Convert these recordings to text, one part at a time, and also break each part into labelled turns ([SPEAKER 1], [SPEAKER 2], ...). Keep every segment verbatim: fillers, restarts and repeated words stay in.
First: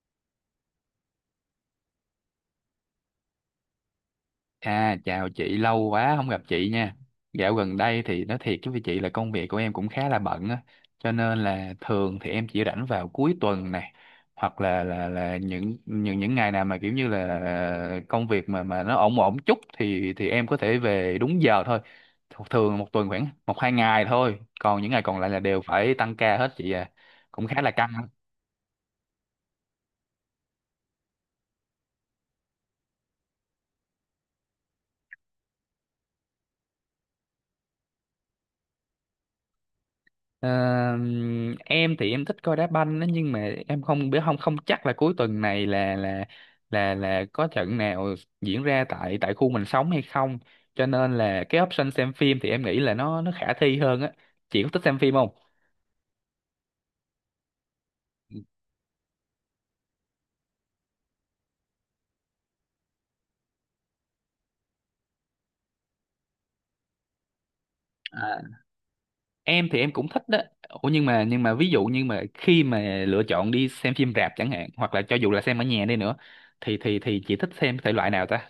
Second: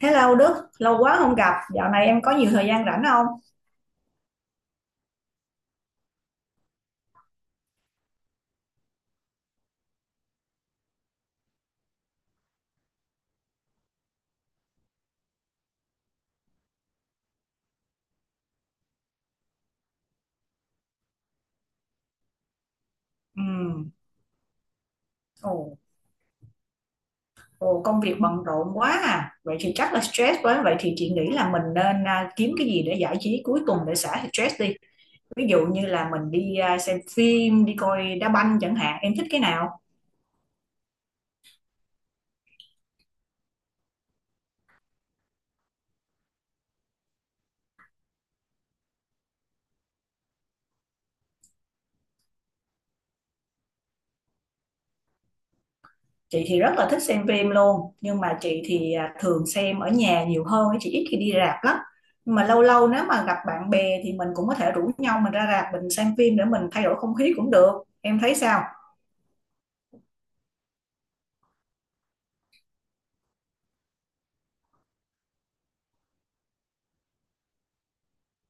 [SPEAKER 1] Hello Đức, lâu quá không gặp, dạo này em có nhiều thời gian rảnh không?
[SPEAKER 2] À, chào chị, lâu quá không gặp chị nha. Dạo gần đây thì nói thiệt với chị là công việc của em cũng khá là bận á, cho nên là thường thì em chỉ rảnh vào cuối tuần này hoặc là là là những những những ngày nào mà kiểu như là ờ, công việc mà mà nó ổn ổn chút thì thì em có thể về đúng giờ thôi. Th- Thường một tuần khoảng
[SPEAKER 1] Ừ,
[SPEAKER 2] một hai ngày thôi, còn những ngày còn lại là
[SPEAKER 1] ồ,
[SPEAKER 2] đều phải tăng ca hết chị à. Cũng khá là
[SPEAKER 1] ồ,
[SPEAKER 2] căng.
[SPEAKER 1] công việc bận rộn quá à, vậy thì chắc là stress quá, vậy thì chị nghĩ là mình nên à, kiếm cái gì để giải trí cuối tuần để xả stress đi. Ví dụ như là mình đi à, xem phim, đi coi đá banh chẳng hạn, em thích cái nào?
[SPEAKER 2] Ờ, em thì em thích coi đá banh đó, nhưng mà em không biết, không không chắc là cuối tuần này là là là là có trận nào diễn ra tại tại khu mình sống hay không, cho nên là cái option xem phim thì em nghĩ là nó nó khả thi hơn á. Chị có thích xem phim không?
[SPEAKER 1] Chị thì rất là thích xem phim luôn, nhưng mà chị thì à, thường xem ở nhà nhiều hơn, chị ít khi đi rạp lắm. Nhưng mà lâu lâu nếu mà gặp bạn bè thì mình cũng có thể rủ nhau mình ra rạp mình xem phim để mình thay đổi không khí cũng được. Em thấy
[SPEAKER 2] À,
[SPEAKER 1] sao?
[SPEAKER 2] em thì em cũng thích đó. Ủa nhưng mà nhưng mà ví dụ, nhưng mà khi mà lựa chọn đi xem phim rạp chẳng hạn, hoặc là cho dù là xem ở nhà đi nữa, thì thì thì chị thích xem thể loại nào ta?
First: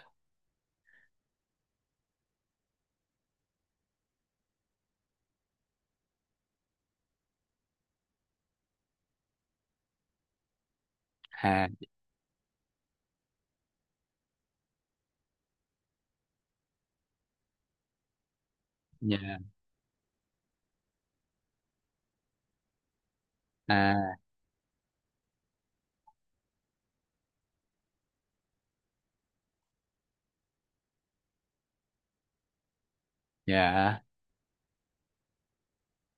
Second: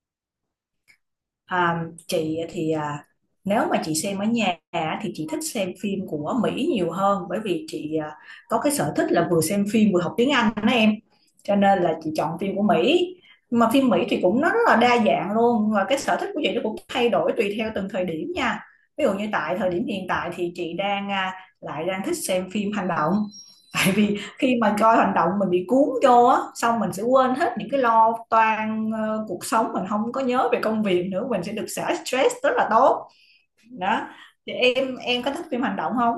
[SPEAKER 1] À, chị thì à, nếu mà chị xem ở nhà á, thì chị thích xem phim của Mỹ nhiều hơn, bởi vì chị à, có cái sở thích là vừa xem phim vừa học tiếng Anh đó em, cho
[SPEAKER 2] À.
[SPEAKER 1] nên là chị chọn phim của Mỹ. Mà phim Mỹ thì cũng nó rất là đa dạng luôn, và cái sở thích của chị nó cũng thay đổi tùy theo từng thời điểm nha. Ví dụ như
[SPEAKER 2] Dạ.
[SPEAKER 1] tại thời điểm hiện tại thì chị đang à, lại đang thích xem phim hành động. Tại
[SPEAKER 2] À.
[SPEAKER 1] vì khi mà coi hành động mình bị cuốn vô á, xong mình sẽ quên hết những cái lo toan ờ, cuộc sống, mình không có nhớ về công việc nữa, mình sẽ được xả stress rất là tốt.
[SPEAKER 2] Dạ.
[SPEAKER 1] Đó, thì em em có thích phim hành động không?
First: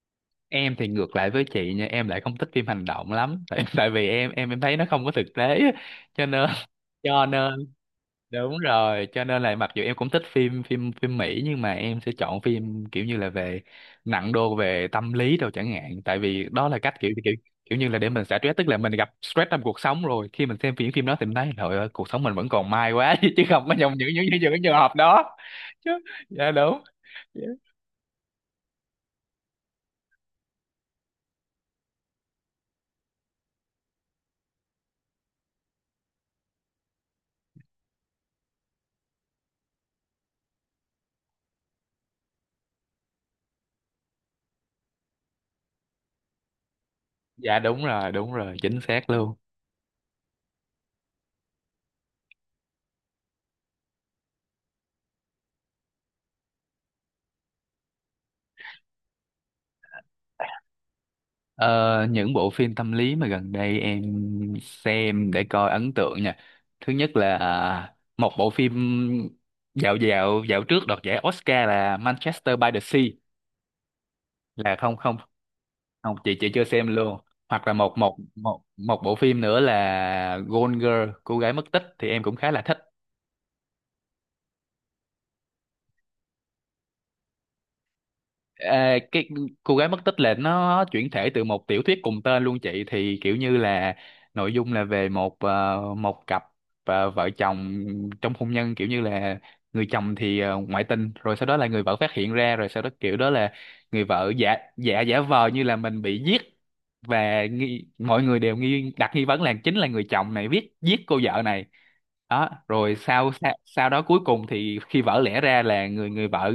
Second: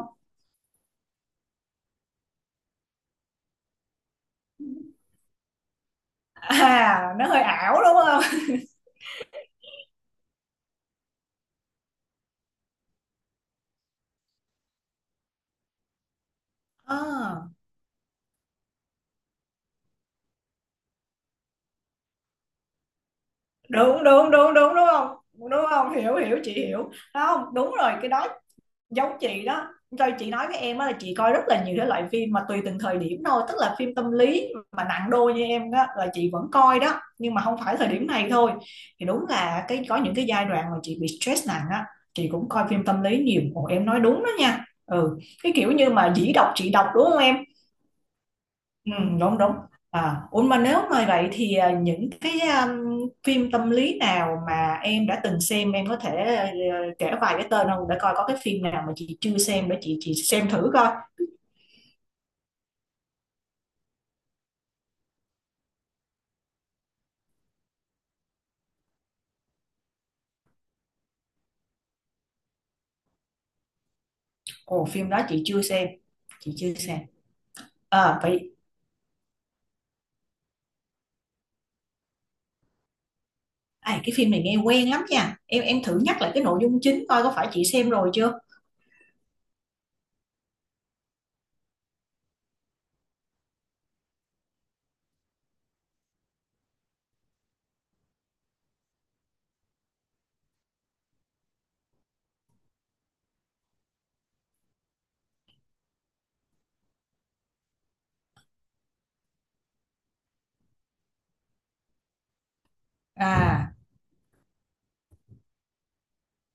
[SPEAKER 2] Em thì ngược lại với chị nha, em lại không thích phim hành động lắm tại tại vì em em em thấy nó không có thực tế á. Cho nên
[SPEAKER 1] À,
[SPEAKER 2] cho
[SPEAKER 1] nó hơi
[SPEAKER 2] nên
[SPEAKER 1] ảo đúng không?
[SPEAKER 2] đúng rồi, cho nên là mặc dù em cũng thích phim phim phim Mỹ, nhưng mà em sẽ chọn phim kiểu như là về nặng đô về tâm lý đâu chẳng hạn, tại vì đó là cách kiểu kiểu
[SPEAKER 1] À,
[SPEAKER 2] kiểu như là để mình xả stress. Tức là mình gặp stress trong cuộc sống, rồi khi mình xem phim phim đó thì mình thấy trời ơi, cuộc sống mình vẫn còn may quá, chứ không có trong
[SPEAKER 1] đúng
[SPEAKER 2] những những
[SPEAKER 1] đúng
[SPEAKER 2] những
[SPEAKER 1] đúng
[SPEAKER 2] những
[SPEAKER 1] đúng,
[SPEAKER 2] trường
[SPEAKER 1] đúng
[SPEAKER 2] hợp
[SPEAKER 1] không?
[SPEAKER 2] đó
[SPEAKER 1] Đúng
[SPEAKER 2] chứ.
[SPEAKER 1] không, hiểu hiểu
[SPEAKER 2] Dạ
[SPEAKER 1] chị
[SPEAKER 2] đúng.
[SPEAKER 1] hiểu không, đúng rồi cái đó. Giống chị đó. Rồi chị nói với em á là chị coi rất là nhiều cái loại phim mà tùy từng thời điểm thôi, tức là phim tâm lý mà nặng đô như em đó là chị vẫn coi đó, nhưng mà không phải thời điểm này thôi. Thì đúng là cái có những cái giai đoạn mà chị bị stress nặng á, chị cũng coi phim tâm lý nhiều. Ồ, em nói đúng đó nha. Ừ, cái kiểu như mà dĩ đọc chị đọc đúng không em?
[SPEAKER 2] Dạ đúng rồi, đúng rồi, chính
[SPEAKER 1] Ừ,
[SPEAKER 2] xác luôn.
[SPEAKER 1] đúng đúng. À, ủa mà nếu mà vậy thì à, những cái um, phim tâm lý nào mà em đã từng xem em có thể ờ, kể vài cái tên không, để coi có cái phim nào mà chị chưa xem để chị chị xem thử coi.
[SPEAKER 2] Ờ, những bộ phim tâm lý mà gần đây em xem để coi ấn tượng nha. Thứ nhất là à, một bộ phim dạo dạo dạo trước đoạt giải Oscar là Manchester by the Sea, là
[SPEAKER 1] Ồ,
[SPEAKER 2] không,
[SPEAKER 1] phim
[SPEAKER 2] không,
[SPEAKER 1] đó chị chưa xem,
[SPEAKER 2] không, chị chị
[SPEAKER 1] chị
[SPEAKER 2] chưa
[SPEAKER 1] chưa
[SPEAKER 2] xem
[SPEAKER 1] xem.
[SPEAKER 2] luôn. Hoặc là một một
[SPEAKER 1] À vậy,
[SPEAKER 2] một một bộ phim nữa là Gone Girl, cô gái mất tích, thì em cũng khá là thích.
[SPEAKER 1] à, cái phim này nghe quen lắm nha, em em thử nhắc lại cái nội dung chính coi có phải chị xem rồi chưa.
[SPEAKER 2] À, cái cô gái mất tích là nó chuyển thể từ một tiểu thuyết cùng tên luôn chị, thì kiểu như là nội dung là về một, ờ, một cặp, ờ, vợ chồng trong hôn nhân, kiểu như là người chồng thì ờ, ngoại tình, rồi sau đó là người vợ phát hiện ra, rồi sau đó kiểu đó là người vợ giả giả giả vờ như là mình bị giết, và nghi, mọi người đều nghi, đặt nghi vấn là chính là người chồng này viết giết cô vợ này. Đó, rồi sau sau,
[SPEAKER 1] à
[SPEAKER 2] sau đó cuối cùng thì khi vỡ lẽ ra là người người vợ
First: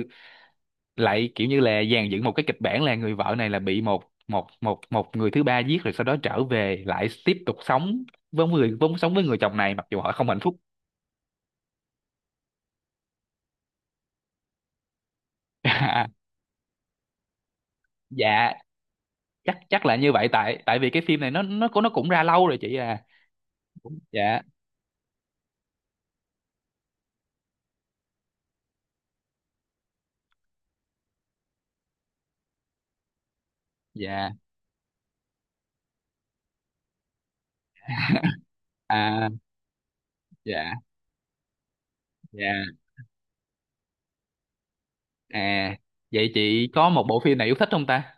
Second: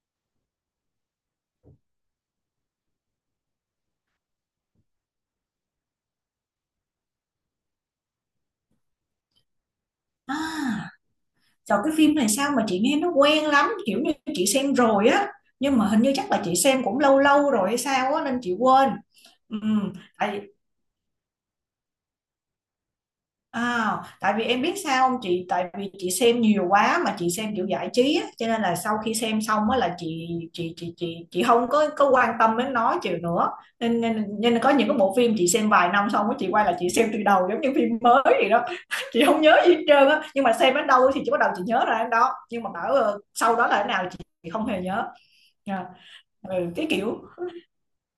[SPEAKER 2] lại kiểu như là dàn dựng một cái kịch bản, là người vợ này là bị một một một một người thứ ba giết, rồi sau đó trở về lại tiếp tục sống với người, vốn sống với người chồng này mặc dù họ không hạnh phúc.
[SPEAKER 1] à Sao cái phim này, sao mà chị nghe nó quen lắm, kiểu như chị xem rồi á, nhưng mà hình
[SPEAKER 2] À,
[SPEAKER 1] như chắc là chị xem cũng lâu lâu rồi hay sao á nên
[SPEAKER 2] dạ,
[SPEAKER 1] chị quên.
[SPEAKER 2] chắc
[SPEAKER 1] Ừ,
[SPEAKER 2] chắc là như vậy,
[SPEAKER 1] tại
[SPEAKER 2] tại tại vì cái phim này nó nó cũng nó cũng ra lâu rồi chị à.
[SPEAKER 1] à, tại
[SPEAKER 2] Dạ.
[SPEAKER 1] vì em biết sao không chị, tại vì chị xem nhiều quá, mà chị xem kiểu giải trí á, cho nên là sau khi xem xong á là chị chị chị chị chị không có có quan tâm đến nó chịu nữa. nên, nên
[SPEAKER 2] Dạ.
[SPEAKER 1] nên là có những cái bộ phim chị xem vài năm xong á, chị quay lại chị xem từ đầu giống như phim mới vậy đó chị
[SPEAKER 2] À.
[SPEAKER 1] không nhớ gì hết trơn á, nhưng mà
[SPEAKER 2] Dạ.
[SPEAKER 1] xem đến đâu thì chị bắt đầu chị nhớ ra đến đó,
[SPEAKER 2] Dạ.
[SPEAKER 1] nhưng mà bảo ờ, sau đó là thế nào chị, chị không hề nhớ.
[SPEAKER 2] À.
[SPEAKER 1] Dạ.
[SPEAKER 2] vậy
[SPEAKER 1] Ừ,
[SPEAKER 2] chị
[SPEAKER 1] cái
[SPEAKER 2] có một
[SPEAKER 1] kiểu
[SPEAKER 2] bộ phim nào yêu thích không ta?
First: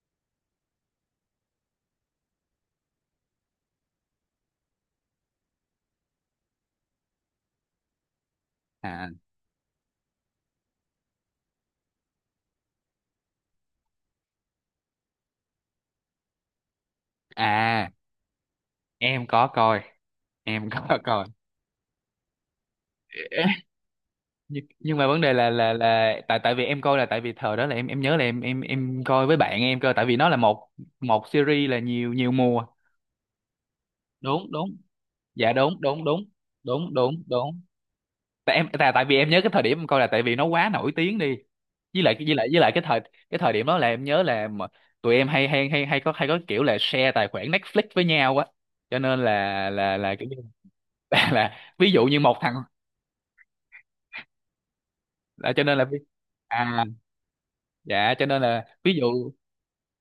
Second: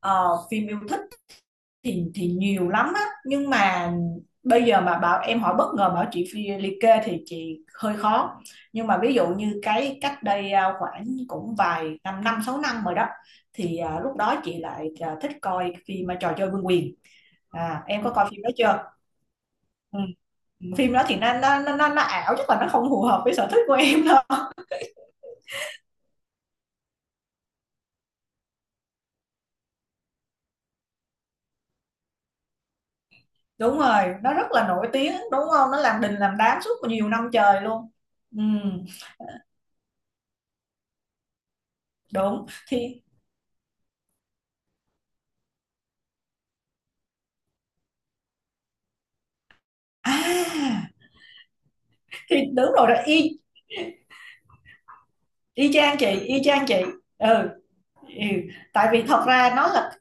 [SPEAKER 1] ờ, phim yêu thích thì thì nhiều lắm á, nhưng mà bây giờ mà bảo em hỏi bất ngờ bảo chị phi liệt kê thì chị hơi khó. Nhưng mà
[SPEAKER 2] À.
[SPEAKER 1] ví dụ như cái cách đây à, khoảng cũng vài năm, năm sáu năm rồi đó, thì à, lúc đó chị lại à, thích coi phim à, trò chơi vương quyền. À,
[SPEAKER 2] À.
[SPEAKER 1] em có coi phim đó chưa?
[SPEAKER 2] Em có coi.
[SPEAKER 1] Ừ.
[SPEAKER 2] Em có
[SPEAKER 1] Phim đó thì
[SPEAKER 2] coi.
[SPEAKER 1] nó nó nó, nó, nó ảo, chứ còn nó không phù hợp với sở thích của em đâu.
[SPEAKER 2] Nhưng, nhưng mà vấn đề là là là tại tại vì em coi là tại vì thời đó là em em nhớ là em em em coi với bạn em cơ, tại vì nó là một một series, là nhiều nhiều mùa.
[SPEAKER 1] Đúng rồi, nó rất
[SPEAKER 2] Đúng,
[SPEAKER 1] là
[SPEAKER 2] đúng.
[SPEAKER 1] nổi tiếng đúng
[SPEAKER 2] Dạ
[SPEAKER 1] không, nó
[SPEAKER 2] đúng,
[SPEAKER 1] làm
[SPEAKER 2] đúng,
[SPEAKER 1] đình
[SPEAKER 2] đúng.
[SPEAKER 1] làm đám suốt
[SPEAKER 2] Đúng,
[SPEAKER 1] nhiều
[SPEAKER 2] đúng,
[SPEAKER 1] năm trời
[SPEAKER 2] đúng.
[SPEAKER 1] luôn. Ừ,
[SPEAKER 2] Tại em tại tại vì em nhớ cái thời điểm em coi là tại vì nó quá nổi tiếng đi, với lại với
[SPEAKER 1] đúng,
[SPEAKER 2] lại với lại cái thời
[SPEAKER 1] thì
[SPEAKER 2] cái thời điểm đó là em nhớ là mà tụi em hay hay hay hay có hay có kiểu là share tài khoản Netflix với nhau á, cho nên là là là kiểu như
[SPEAKER 1] à
[SPEAKER 2] là, là ví dụ như một
[SPEAKER 1] thì
[SPEAKER 2] thằng
[SPEAKER 1] đúng rồi đó, y
[SPEAKER 2] là, cho
[SPEAKER 1] y
[SPEAKER 2] nên là
[SPEAKER 1] chang
[SPEAKER 2] vi-
[SPEAKER 1] chị, y chang chị.
[SPEAKER 2] à
[SPEAKER 1] Ừ,
[SPEAKER 2] dạ, cho
[SPEAKER 1] ừ.
[SPEAKER 2] nên là
[SPEAKER 1] Tại
[SPEAKER 2] ví
[SPEAKER 1] vì thật
[SPEAKER 2] dụ.
[SPEAKER 1] ra nó là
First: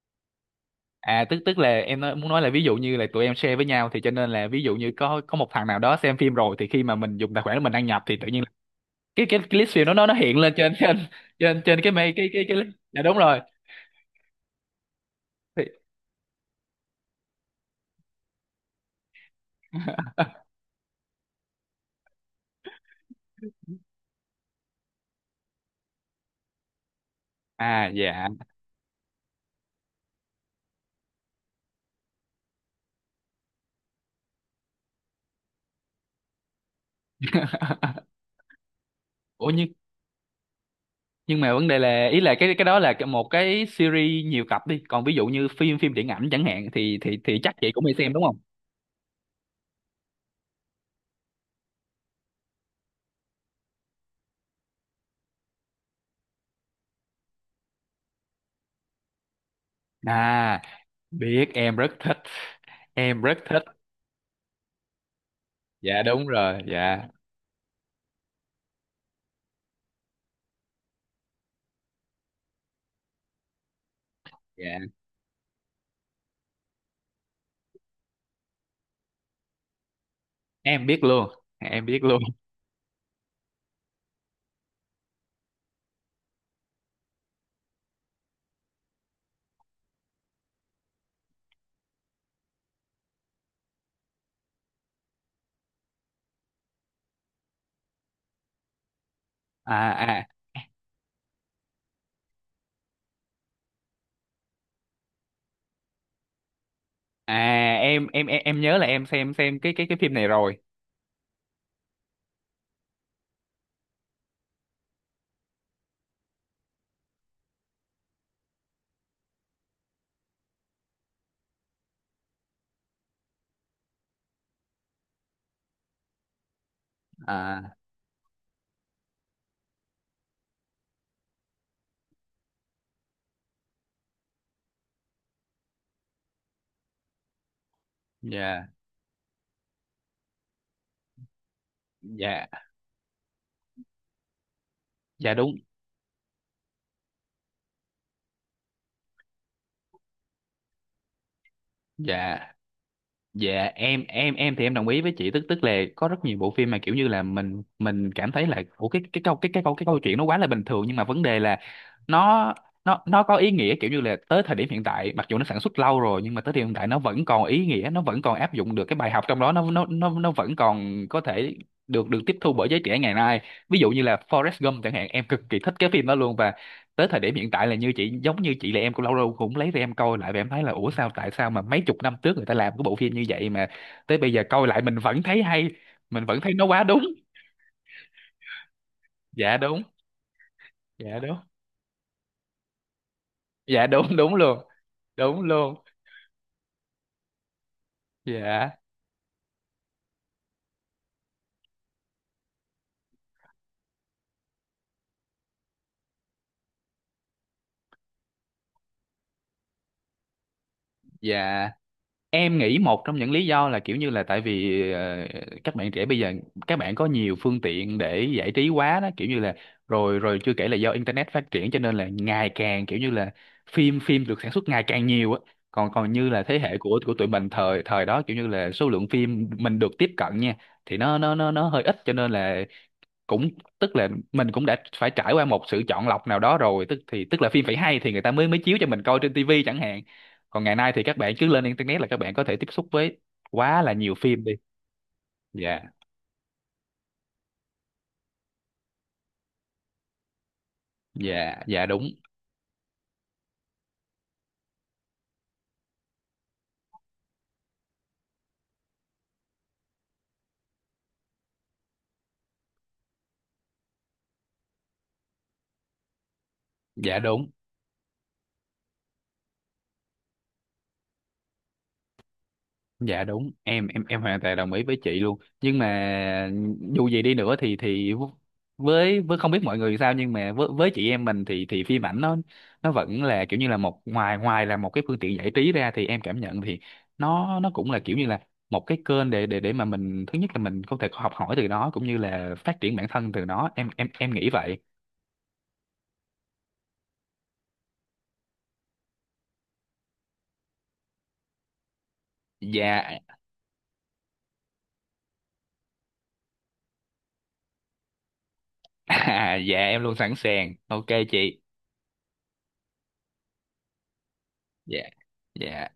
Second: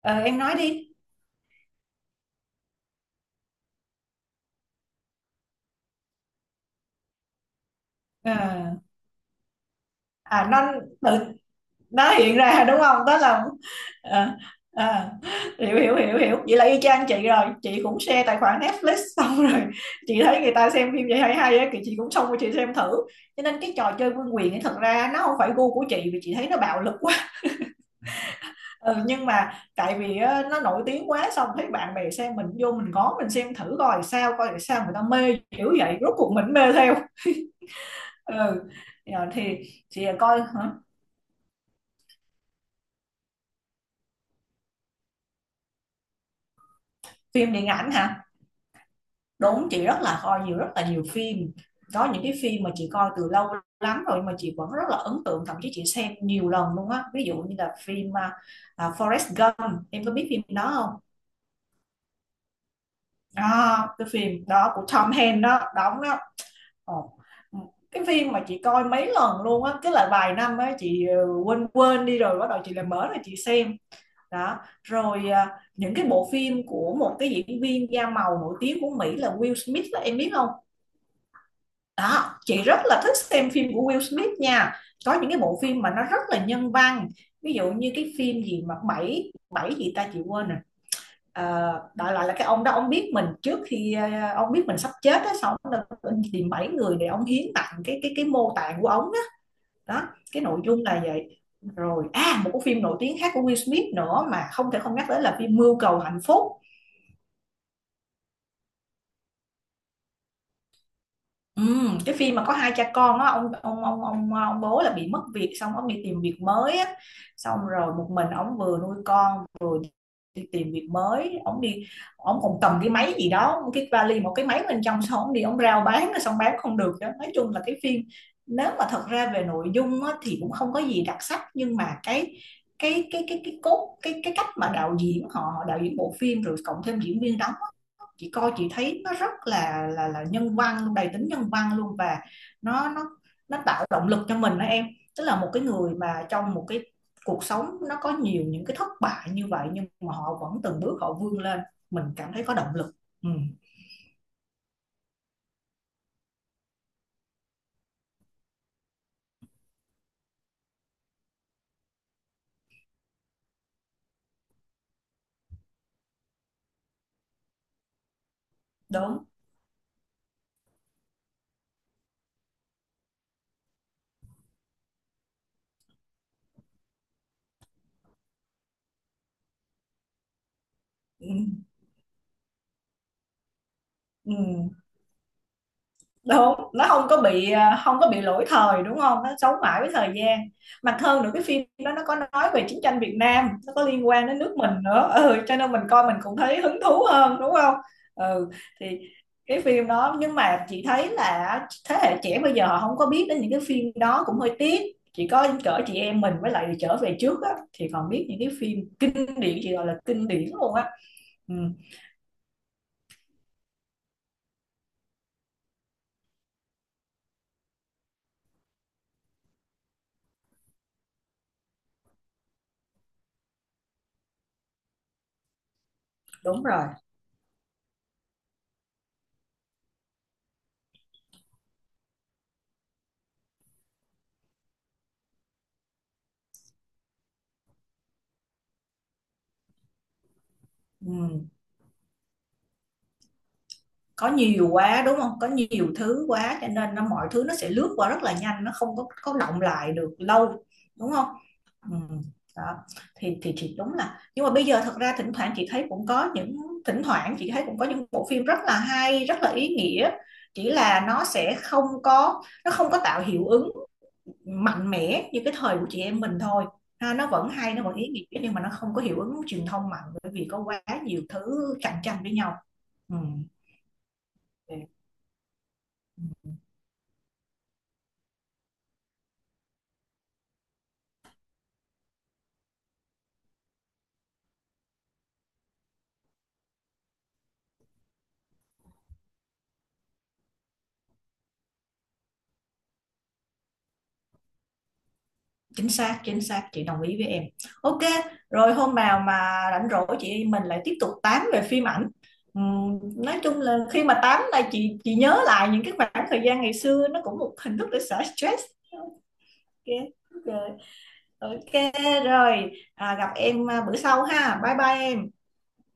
[SPEAKER 1] ờ, em nói đi.
[SPEAKER 2] À, tức tức là em nói, muốn nói là, ví dụ như là tụi em share với nhau, thì cho nên là ví dụ như có có một thằng nào đó xem phim rồi, thì khi mà mình dùng tài khoản của mình đăng nhập thì tự nhiên là-
[SPEAKER 1] Ờ,
[SPEAKER 2] cái cái, cái list phim đó nó nó hiện
[SPEAKER 1] à
[SPEAKER 2] lên trên,
[SPEAKER 1] nó
[SPEAKER 2] trên
[SPEAKER 1] tự
[SPEAKER 2] trên trên cái
[SPEAKER 1] nó
[SPEAKER 2] mây, cái
[SPEAKER 1] hiện
[SPEAKER 2] cái cái
[SPEAKER 1] ra
[SPEAKER 2] list.
[SPEAKER 1] đúng
[SPEAKER 2] Dạ
[SPEAKER 1] không,
[SPEAKER 2] đúng
[SPEAKER 1] đó
[SPEAKER 2] rồi.
[SPEAKER 1] là ờ, ờ,
[SPEAKER 2] Thì,
[SPEAKER 1] hiểu hiểu hiểu hiểu vậy là y chang chị rồi. Chị cũng share tài khoản Netflix xong rồi chị thấy người ta xem phim vậy hay hay á thì chị cũng xông qua chị xem thử. Cho nên cái trò chơi vương quyền ấy thật ra nó không phải gu của chị, vì chị thấy nó bạo lực quá.
[SPEAKER 2] à, dạ.
[SPEAKER 1] Ừ, nhưng mà tại vì á, nó nổi tiếng quá, xong thấy bạn bè xem mình vô mình ngó, mình xem thử coi sao, coi là sao người ta mê kiểu vậy, rốt cuộc mình mê theo. Ừ. Rồi
[SPEAKER 2] Ủa
[SPEAKER 1] thì
[SPEAKER 2] nhưng
[SPEAKER 1] chị coi hả?
[SPEAKER 2] nhưng mà vấn đề là, ý là cái cái đó là cái- một cái series nhiều tập đi, còn ví dụ như phim phim điện ảnh chẳng hạn thì thì thì
[SPEAKER 1] Phim
[SPEAKER 2] chắc
[SPEAKER 1] điện
[SPEAKER 2] chị cũng
[SPEAKER 1] ảnh
[SPEAKER 2] hay xem đúng
[SPEAKER 1] hả?
[SPEAKER 2] không?
[SPEAKER 1] Đúng, chị rất là coi nhiều, rất là nhiều phim. Có những cái phim mà chị coi từ lâu lắm rồi mà chị vẫn rất là ấn tượng, thậm chí chị xem nhiều lần luôn á. Ví dụ như là phim à, à, Forrest Gump, em có biết phim
[SPEAKER 2] À
[SPEAKER 1] đó không?
[SPEAKER 2] biết, em rất thích, em rất thích.
[SPEAKER 1] À, cái phim đó của Tom Hanks đó
[SPEAKER 2] Dạ
[SPEAKER 1] đóng đó.
[SPEAKER 2] đúng rồi, dạ.
[SPEAKER 1] Ồ. Cái phim mà chị coi mấy lần luôn á, cái là vài năm á chị ờ, quên quên đi rồi bắt đầu chị lại mở rồi chị xem. Đó.
[SPEAKER 2] Dạ.
[SPEAKER 1] Rồi à, những cái bộ phim của một cái diễn viên da màu nổi tiếng của Mỹ là Will Smith đó, em biết không?
[SPEAKER 2] Em biết luôn, em biết luôn.
[SPEAKER 1] Đó, chị rất là thích xem phim của Will Smith nha. Có những cái bộ phim mà nó rất là nhân văn. Ví dụ như cái phim gì mà bảy bảy gì ta chị quên rồi. Ờ, đại loại là cái ông đó, ông biết mình trước khi ờ, ông biết mình sắp chết á, xong ông đã tìm bảy người để ông hiến tặng cái cái cái mô tạng của ông đó.
[SPEAKER 2] À.
[SPEAKER 1] Đó,
[SPEAKER 2] À.
[SPEAKER 1] cái nội dung là vậy. Rồi à một cái phim nổi tiếng khác của Will Smith nữa mà không thể không nhắc tới là phim Mưu cầu hạnh phúc.
[SPEAKER 2] À. em em em em nhớ là em xem xem cái cái cái phim này rồi.
[SPEAKER 1] Ừm, cái phim mà có hai cha con á, ông ông ông ông ông bố là bị mất việc, xong ông đi tìm việc mới á, xong rồi một mình ông vừa nuôi con, đi tìm việc mới, ông đi, ông còn cầm cái máy gì đó, cái vali một cái máy bên trong, xong ông đi ông rao bán, xong bán không được. Đó, nói chung là
[SPEAKER 2] À.
[SPEAKER 1] cái phim, nếu mà thật ra về nội dung á, thì cũng không có gì đặc sắc, nhưng mà cái cái cái cái cái cốt cái cái cách mà đạo diễn họ họ đạo diễn bộ phim, rồi cộng thêm diễn viên đóng á, chị coi
[SPEAKER 2] Dạ.
[SPEAKER 1] chị thấy nó rất là là là nhân văn, đầy tính nhân văn luôn. Và
[SPEAKER 2] Dạ.
[SPEAKER 1] nó nó nó tạo động lực cho mình đó em. Tức
[SPEAKER 2] Dạ
[SPEAKER 1] là một
[SPEAKER 2] đúng.
[SPEAKER 1] cái người mà trong một cái cuộc sống nó có nhiều những cái thất bại như vậy, nhưng mà họ vẫn từng bước họ vươn lên, mình cảm
[SPEAKER 2] Dạ.
[SPEAKER 1] thấy có động lực. Ừ,
[SPEAKER 2] Dạ, em em em thì em đồng ý với chị, tức tức là có rất nhiều bộ phim mà kiểu như là mình mình cảm thấy là ủa, cái cái câu cái cái câu cái câu chuyện nó quá là bình thường, nhưng mà vấn đề là nó nó nó có ý nghĩa, kiểu như là tới thời điểm hiện tại, mặc dù nó sản xuất lâu rồi nhưng mà tới thời điểm hiện tại nó vẫn còn ý nghĩa, nó vẫn còn áp dụng được cái bài
[SPEAKER 1] đúng.
[SPEAKER 2] học trong đó, nó nó nó nó vẫn còn có thể được được tiếp thu bởi giới trẻ ngày nay. Ví dụ như là Forrest Gump chẳng hạn, em cực kỳ thích cái phim đó luôn, và tới thời điểm hiện tại là như chị giống như chị, là em cũng lâu lâu cũng lấy ra em coi lại, và em thấy là ủa, sao tại sao
[SPEAKER 1] Ừ,
[SPEAKER 2] mà mấy chục năm trước người ta làm cái bộ phim như vậy mà tới bây
[SPEAKER 1] ừ.
[SPEAKER 2] giờ coi lại mình vẫn thấy hay, mình vẫn thấy
[SPEAKER 1] Đúng,
[SPEAKER 2] nó quá
[SPEAKER 1] nó
[SPEAKER 2] đúng.
[SPEAKER 1] không có bị à, không có bị lỗi thời đúng không, nó sống
[SPEAKER 2] Dạ
[SPEAKER 1] mãi
[SPEAKER 2] đúng.
[SPEAKER 1] với thời gian. Mà
[SPEAKER 2] Dạ
[SPEAKER 1] hơn nữa
[SPEAKER 2] đúng.
[SPEAKER 1] cái phim đó nó có nói về chiến tranh Việt Nam, nó có
[SPEAKER 2] Dạ
[SPEAKER 1] liên
[SPEAKER 2] đúng,
[SPEAKER 1] quan
[SPEAKER 2] đúng
[SPEAKER 1] đến nước
[SPEAKER 2] luôn.
[SPEAKER 1] mình nữa.
[SPEAKER 2] Đúng
[SPEAKER 1] Ừ, cho nên
[SPEAKER 2] luôn.
[SPEAKER 1] mình coi mình cũng thấy hứng thú hơn đúng không. Ừ.
[SPEAKER 2] Dạ.
[SPEAKER 1] Thì cái phim đó, nhưng mà chị thấy là thế hệ trẻ bây giờ họ không có biết đến những cái phim đó cũng hơi tiếc. Chỉ có cỡ chị em mình với lại trở về trước á, thì còn biết những cái phim kinh điển, chị gọi là kinh điển luôn á. Ừ,
[SPEAKER 2] Dạ, em nghĩ một trong những lý do là kiểu như là tại vì ờ, các bạn trẻ bây giờ các bạn có nhiều phương tiện để giải trí quá đó, kiểu như là rồi rồi chưa kể là do internet phát triển, cho nên là ngày càng kiểu như là phim phim được sản xuất ngày càng nhiều á. Còn Còn như là thế
[SPEAKER 1] đúng
[SPEAKER 2] hệ
[SPEAKER 1] rồi.
[SPEAKER 2] của của tụi mình thời thời đó, kiểu như là số lượng phim mình được tiếp cận nha, thì nó nó nó nó hơi ít, cho nên là cũng tức là mình cũng đã phải trải qua một sự chọn lọc nào đó rồi, tức thì tức là phim phải hay thì người ta mới mới chiếu cho mình coi trên tivi chẳng hạn, còn ngày nay thì các bạn cứ
[SPEAKER 1] Ừ.
[SPEAKER 2] lên internet là các bạn có thể tiếp xúc với quá là nhiều
[SPEAKER 1] Có
[SPEAKER 2] phim đi.
[SPEAKER 1] nhiều quá đúng không, có
[SPEAKER 2] Dạ.
[SPEAKER 1] nhiều thứ quá cho nên nó mọi thứ nó sẽ lướt qua rất là nhanh, nó không có có đọng lại được lâu đúng không.
[SPEAKER 2] Dạ. Dạ
[SPEAKER 1] Ừ.
[SPEAKER 2] đúng.
[SPEAKER 1] Đó, thì thì thì đúng là, nhưng mà bây giờ thật ra thỉnh thoảng chị thấy cũng có những, thỉnh thoảng chị thấy cũng có những bộ phim rất là hay, rất là ý nghĩa, chỉ là nó sẽ không có, nó không có tạo hiệu ứng mạnh mẽ như cái thời của chị em mình thôi. Ha,
[SPEAKER 2] Dạ
[SPEAKER 1] nó vẫn
[SPEAKER 2] đúng.
[SPEAKER 1] hay, nó vẫn ý nghĩa, nhưng mà nó không có hiệu ứng truyền thông mạnh bởi vì có quá nhiều thứ cạnh tranh với nhau.
[SPEAKER 2] Dạ đúng, em em em hoàn toàn đồng ý với chị luôn, nhưng mà
[SPEAKER 1] Ừ.
[SPEAKER 2] dù gì đi nữa thì thì với với không biết mọi người sao, nhưng mà với với chị em mình thì thì phim ảnh nó nó vẫn là kiểu như là một, ngoài ngoài là một cái phương tiện giải trí ra, thì em cảm nhận thì nó nó cũng là kiểu như là một cái kênh để để để mà mình, thứ nhất là mình có thể học hỏi từ nó, cũng như là phát triển bản thân từ nó, em em em nghĩ vậy.
[SPEAKER 1] Chính xác, chính xác chị đồng ý với em. ô kê. Rồi hôm nào mà rảnh rỗi chị mình lại tiếp tục tám về phim ảnh. Ừm,
[SPEAKER 2] Dạ.
[SPEAKER 1] nói chung là khi mà tám là chị chị nhớ lại những cái khoảng thời gian ngày xưa, nó cũng một hình thức để xả stress. OK.
[SPEAKER 2] À, dạ em luôn sẵn
[SPEAKER 1] Rồi.
[SPEAKER 2] sàng, ok chị.
[SPEAKER 1] ô kê. Rồi à, gặp em à, bữa sau ha, bye bye
[SPEAKER 2] Dạ.
[SPEAKER 1] em.
[SPEAKER 2] Dạ.